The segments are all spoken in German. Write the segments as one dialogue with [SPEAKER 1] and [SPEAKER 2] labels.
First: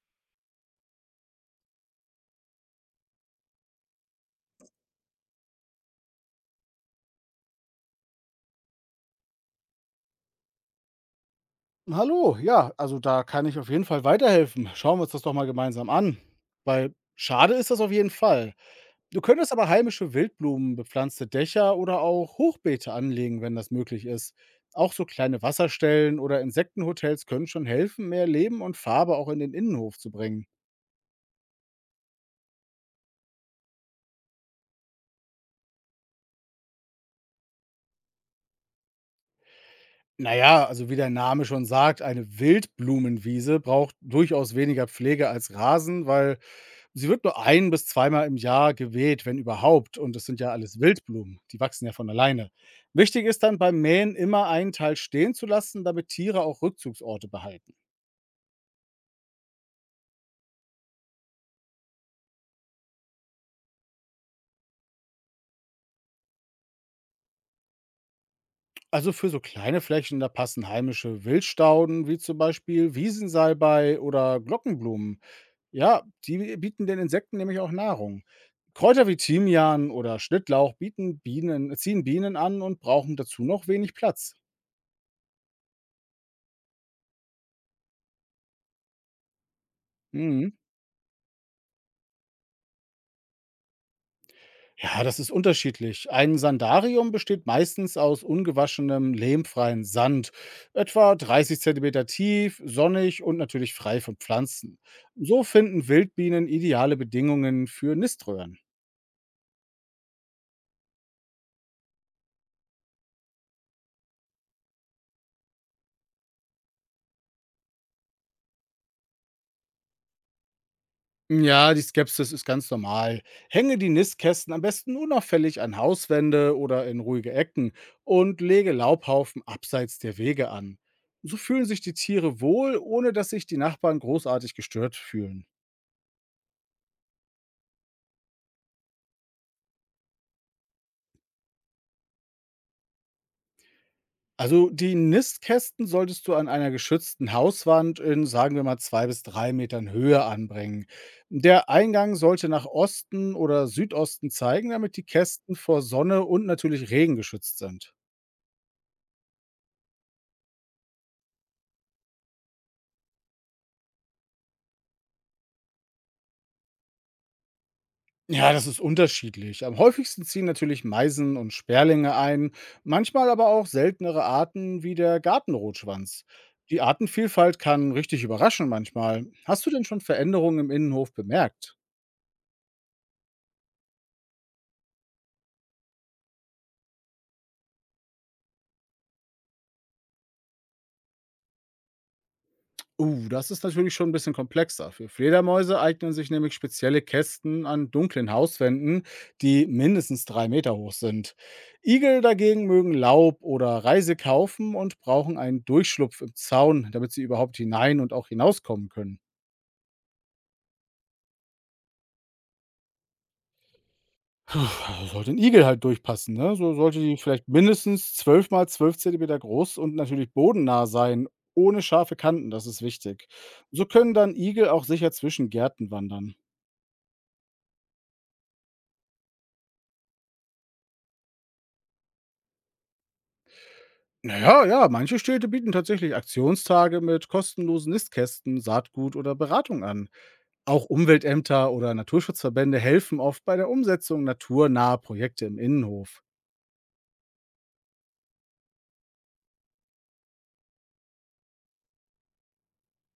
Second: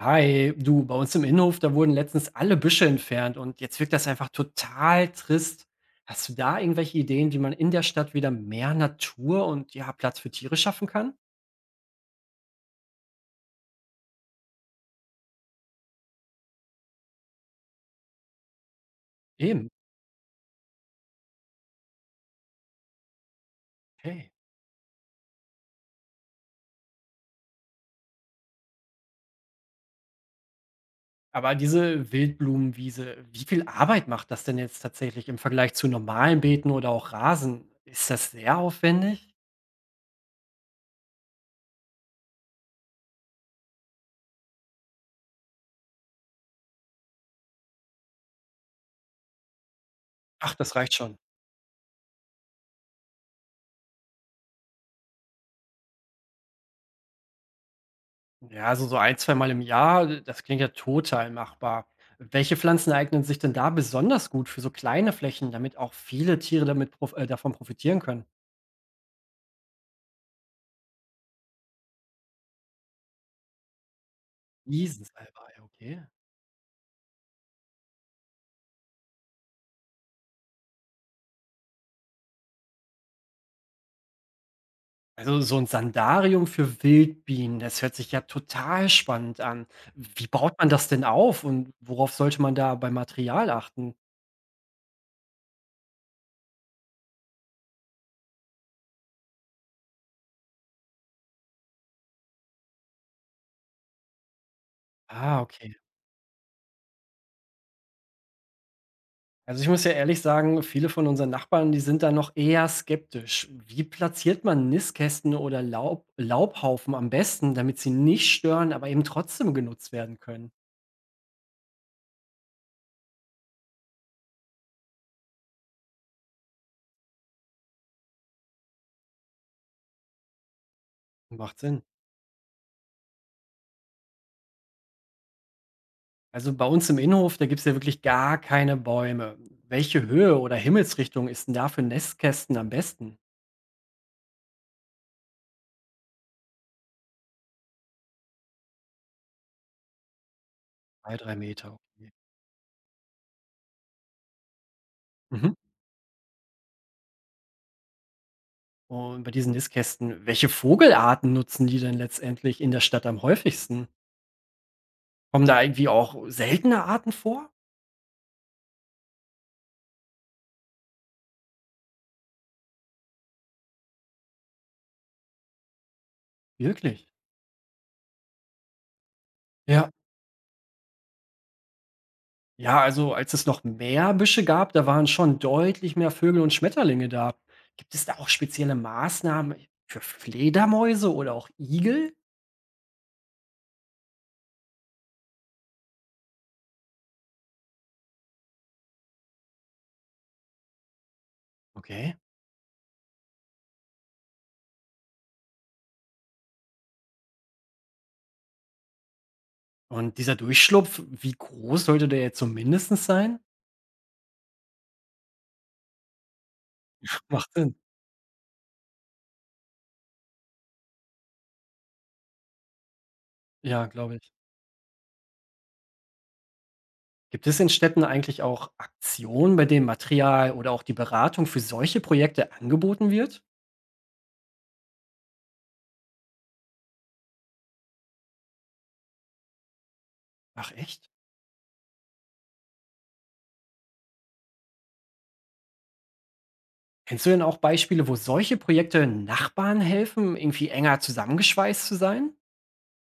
[SPEAKER 1] Hi, du, bei uns im Innenhof, da wurden letztens alle Büsche entfernt und jetzt wirkt das einfach total trist. Hast du da irgendwelche Ideen, wie man in der Stadt wieder mehr Natur und ja, Platz für Tiere schaffen kann?
[SPEAKER 2] Hallo, ja, also da kann ich auf jeden Fall weiterhelfen. Schauen wir uns das doch mal gemeinsam an, weil schade ist das auf jeden Fall. Du könntest aber
[SPEAKER 1] Eben,
[SPEAKER 2] heimische Wildblumen, bepflanzte Dächer oder auch Hochbeete anlegen, wenn das möglich
[SPEAKER 1] okay.
[SPEAKER 2] ist. Auch so kleine Wasserstellen oder Insektenhotels können schon helfen, mehr Leben und Farbe auch in den Innenhof zu bringen.
[SPEAKER 1] Aber diese Wildblumenwiese, wie viel Arbeit macht das denn jetzt tatsächlich im Vergleich zu normalen Beeten oder auch Rasen? Ist das sehr aufwendig?
[SPEAKER 2] Na ja, also wie der Name schon sagt, eine Wildblumenwiese braucht durchaus weniger Pflege als Rasen, weil sie wird nur ein bis zweimal im Jahr geweht, wenn überhaupt. Und es sind ja
[SPEAKER 1] Ach, das
[SPEAKER 2] alles
[SPEAKER 1] reicht schon.
[SPEAKER 2] Wildblumen, die wachsen ja von alleine. Wichtig ist dann beim Mähen immer einen Teil stehen zu lassen, damit Tiere auch Rückzugsorte behalten.
[SPEAKER 1] Ja, also so ein, zwei Mal im Jahr, das klingt ja total machbar. Welche Pflanzen eignen sich denn da besonders gut für so kleine Flächen, damit auch viele Tiere damit prof davon profitieren können?
[SPEAKER 2] Also für so kleine Flächen, da passen heimische Wildstauden, wie zum Beispiel Wiesensalbei oder Glockenblumen.
[SPEAKER 1] Riesensalbei, okay.
[SPEAKER 2] Ja, die bieten den Insekten nämlich auch Nahrung. Kräuter wie Thymian oder Schnittlauch bieten Bienen, ziehen Bienen an und brauchen dazu noch wenig Platz.
[SPEAKER 1] Also so ein Sandarium für Wildbienen, das hört sich ja total spannend an. Wie
[SPEAKER 2] Mhm.
[SPEAKER 1] baut man das denn auf und worauf sollte man da beim Material achten?
[SPEAKER 2] Ja, das ist unterschiedlich. Ein Sandarium besteht meistens aus ungewaschenem, lehmfreien Sand, etwa 30 Zentimeter tief, sonnig und natürlich frei von Pflanzen.
[SPEAKER 1] Ah,
[SPEAKER 2] So
[SPEAKER 1] okay.
[SPEAKER 2] finden Wildbienen ideale Bedingungen für Niströhren.
[SPEAKER 1] Also ich muss ja ehrlich sagen, viele von unseren Nachbarn, die sind da noch eher skeptisch. Wie platziert man Nistkästen oder Laubhaufen am besten, damit sie nicht stören, aber eben trotzdem genutzt werden können?
[SPEAKER 2] Ja, die Skepsis ist ganz normal. Hänge die Nistkästen am besten unauffällig an Hauswände oder in ruhige Ecken und lege Laubhaufen abseits der Wege an. So
[SPEAKER 1] Macht
[SPEAKER 2] fühlen sich
[SPEAKER 1] Sinn.
[SPEAKER 2] die Tiere wohl, ohne dass sich die Nachbarn großartig gestört fühlen.
[SPEAKER 1] Also bei uns im Innenhof, da gibt es ja wirklich gar keine Bäume. Welche Höhe oder Himmelsrichtung ist denn da für Nistkästen am besten?
[SPEAKER 2] Also die Nistkästen solltest du an einer geschützten Hauswand in, sagen wir mal, zwei bis drei Metern Höhe anbringen.
[SPEAKER 1] Zwei, drei
[SPEAKER 2] Der
[SPEAKER 1] Meter, okay.
[SPEAKER 2] Eingang sollte nach Osten oder Südosten zeigen, damit die
[SPEAKER 1] Mhm.
[SPEAKER 2] Kästen vor Sonne und natürlich Regen geschützt sind.
[SPEAKER 1] Und bei diesen Nistkästen, welche Vogelarten nutzen die denn letztendlich in der Stadt am häufigsten? Kommen da irgendwie auch seltene Arten vor?
[SPEAKER 2] Ja, das ist unterschiedlich. Am häufigsten ziehen natürlich Meisen und Sperlinge ein, manchmal aber auch seltenere Arten wie der Gartenrotschwanz. Die
[SPEAKER 1] Wirklich?
[SPEAKER 2] Artenvielfalt kann richtig überraschen manchmal. Hast du denn
[SPEAKER 1] Ja,
[SPEAKER 2] schon Veränderungen im Innenhof bemerkt?
[SPEAKER 1] Ja, also als es noch mehr Büsche gab, da waren schon deutlich mehr Vögel und Schmetterlinge da. Gibt es da auch spezielle Maßnahmen für Fledermäuse oder auch Igel?
[SPEAKER 2] Das ist natürlich schon ein bisschen komplexer. Für Fledermäuse eignen sich nämlich spezielle Kästen an dunklen Hauswänden, die mindestens drei Meter hoch sind.
[SPEAKER 1] Okay.
[SPEAKER 2] Igel dagegen mögen Laub oder Reise kaufen und brauchen einen Durchschlupf im Zaun, damit sie überhaupt hinein und auch hinauskommen können.
[SPEAKER 1] Und dieser Durchschlupf, wie groß sollte der jetzt so mindestens sein?
[SPEAKER 2] Puh, sollte ein Igel halt durchpassen, ne? So sollte die vielleicht
[SPEAKER 1] Macht Sinn.
[SPEAKER 2] mindestens 12 mal 12 Zentimeter groß und natürlich bodennah sein, ohne scharfe Kanten, das ist wichtig. So
[SPEAKER 1] Ja,
[SPEAKER 2] können
[SPEAKER 1] glaube ich.
[SPEAKER 2] dann Igel auch sicher zwischen Gärten wandern.
[SPEAKER 1] Gibt es in Städten eigentlich auch Aktionen, bei denen Material oder auch die Beratung für solche Projekte angeboten wird?
[SPEAKER 2] Na ja, ja, manche Städte bieten tatsächlich Aktionstage mit kostenlosen Nistkästen, Saatgut oder Beratung an.
[SPEAKER 1] Ach
[SPEAKER 2] Auch
[SPEAKER 1] echt?
[SPEAKER 2] Umweltämter oder Naturschutzverbände helfen oft bei der Umsetzung naturnaher Projekte im Innenhof.
[SPEAKER 1] Kennst du denn auch Beispiele, wo solche Projekte Nachbarn helfen, irgendwie enger zusammengeschweißt zu sein?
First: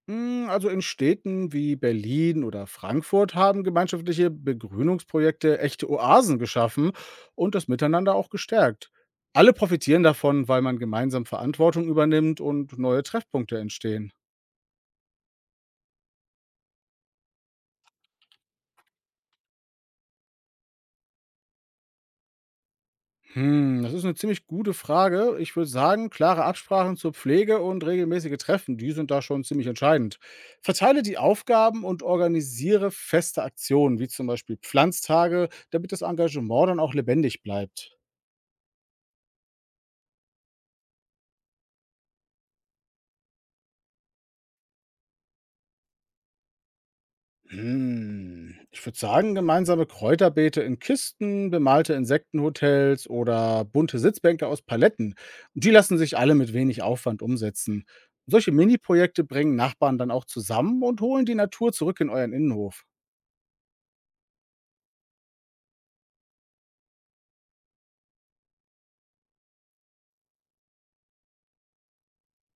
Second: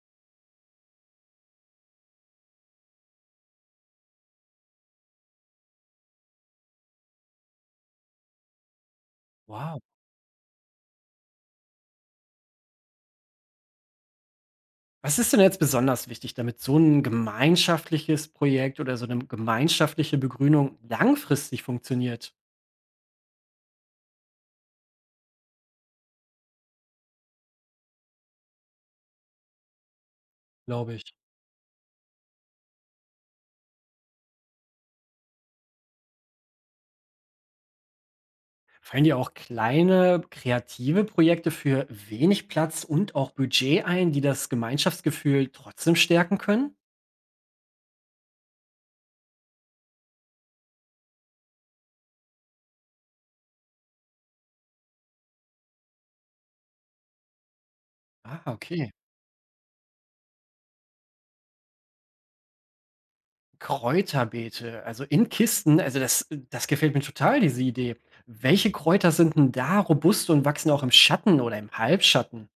[SPEAKER 2] Also in Städten wie Berlin oder Frankfurt haben gemeinschaftliche Begrünungsprojekte echte Oasen geschaffen und das Miteinander auch gestärkt. Alle
[SPEAKER 1] Wow.
[SPEAKER 2] profitieren davon, weil man gemeinsam Verantwortung übernimmt und neue Treffpunkte entstehen.
[SPEAKER 1] Was ist denn jetzt besonders wichtig, damit so ein gemeinschaftliches Projekt oder so eine gemeinschaftliche Begrünung langfristig funktioniert,
[SPEAKER 2] Das ist eine ziemlich gute Frage. Ich würde sagen, klare Absprachen zur Pflege und regelmäßige Treffen, die sind da schon ziemlich entscheidend.
[SPEAKER 1] glaube
[SPEAKER 2] Verteile
[SPEAKER 1] ich?
[SPEAKER 2] die Aufgaben und organisiere feste Aktionen, wie zum Beispiel Pflanztage, damit das Engagement dann auch lebendig bleibt.
[SPEAKER 1] Fallen dir auch kleine kreative Projekte für wenig Platz und auch Budget ein, die das Gemeinschaftsgefühl trotzdem stärken können?
[SPEAKER 2] Ich würde sagen, gemeinsame Kräuterbeete in Kisten, bemalte Insektenhotels oder bunte Sitzbänke aus Paletten. Die lassen sich alle mit wenig Aufwand umsetzen.
[SPEAKER 1] Ah,
[SPEAKER 2] Solche
[SPEAKER 1] okay.
[SPEAKER 2] Mini-Projekte bringen Nachbarn dann auch zusammen und holen die Natur zurück in euren Innenhof.
[SPEAKER 1] Kräuterbeete, also in Kisten, also das gefällt mir total, diese Idee. Welche Kräuter sind denn da robust und wachsen auch im Schatten oder im Halbschatten?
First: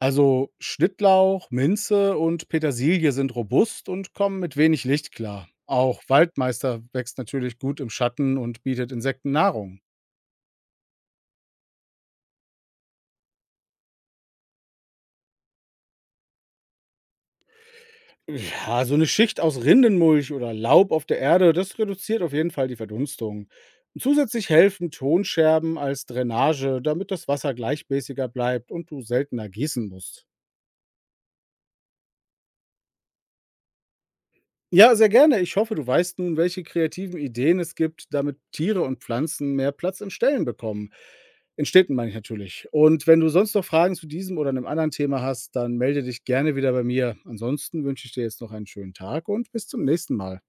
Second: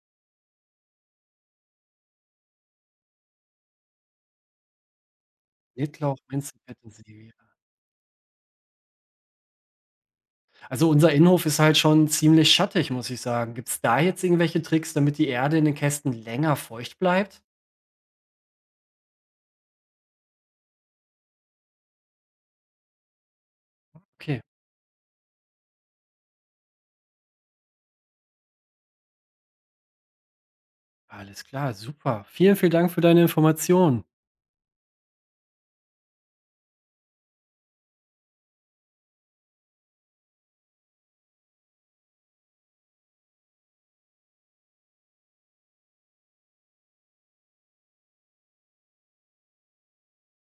[SPEAKER 2] Also Schnittlauch, Minze und Petersilie sind robust und kommen mit wenig Licht klar. Auch
[SPEAKER 1] Mittlauch, Minze,
[SPEAKER 2] Waldmeister wächst
[SPEAKER 1] Petersilie.
[SPEAKER 2] natürlich gut im Schatten und bietet Insekten Nahrung.
[SPEAKER 1] Also unser Innenhof ist halt schon ziemlich schattig, muss ich sagen. Gibt's da jetzt irgendwelche Tricks, damit die Erde in den Kästen länger feucht bleibt?
[SPEAKER 2] Ja, so eine Schicht aus Rindenmulch oder Laub auf der Erde, das reduziert auf jeden Fall die Verdunstung.
[SPEAKER 1] Okay,
[SPEAKER 2] Zusätzlich helfen Tonscherben als Drainage, damit das Wasser gleichmäßiger bleibt und du seltener gießen musst.
[SPEAKER 1] alles klar, super. Vielen, vielen Dank für deine Informationen.
[SPEAKER 2] Ja, sehr gerne. Ich hoffe, du weißt nun, welche kreativen Ideen es gibt, damit Tiere und Pflanzen mehr Platz in Stellen bekommen. In Städten meine ich natürlich. Und wenn du sonst noch Fragen zu diesem oder einem anderen Thema hast, dann melde dich gerne wieder bei mir. Ansonsten wünsche ich dir jetzt noch einen schönen Tag und bis zum nächsten Mal.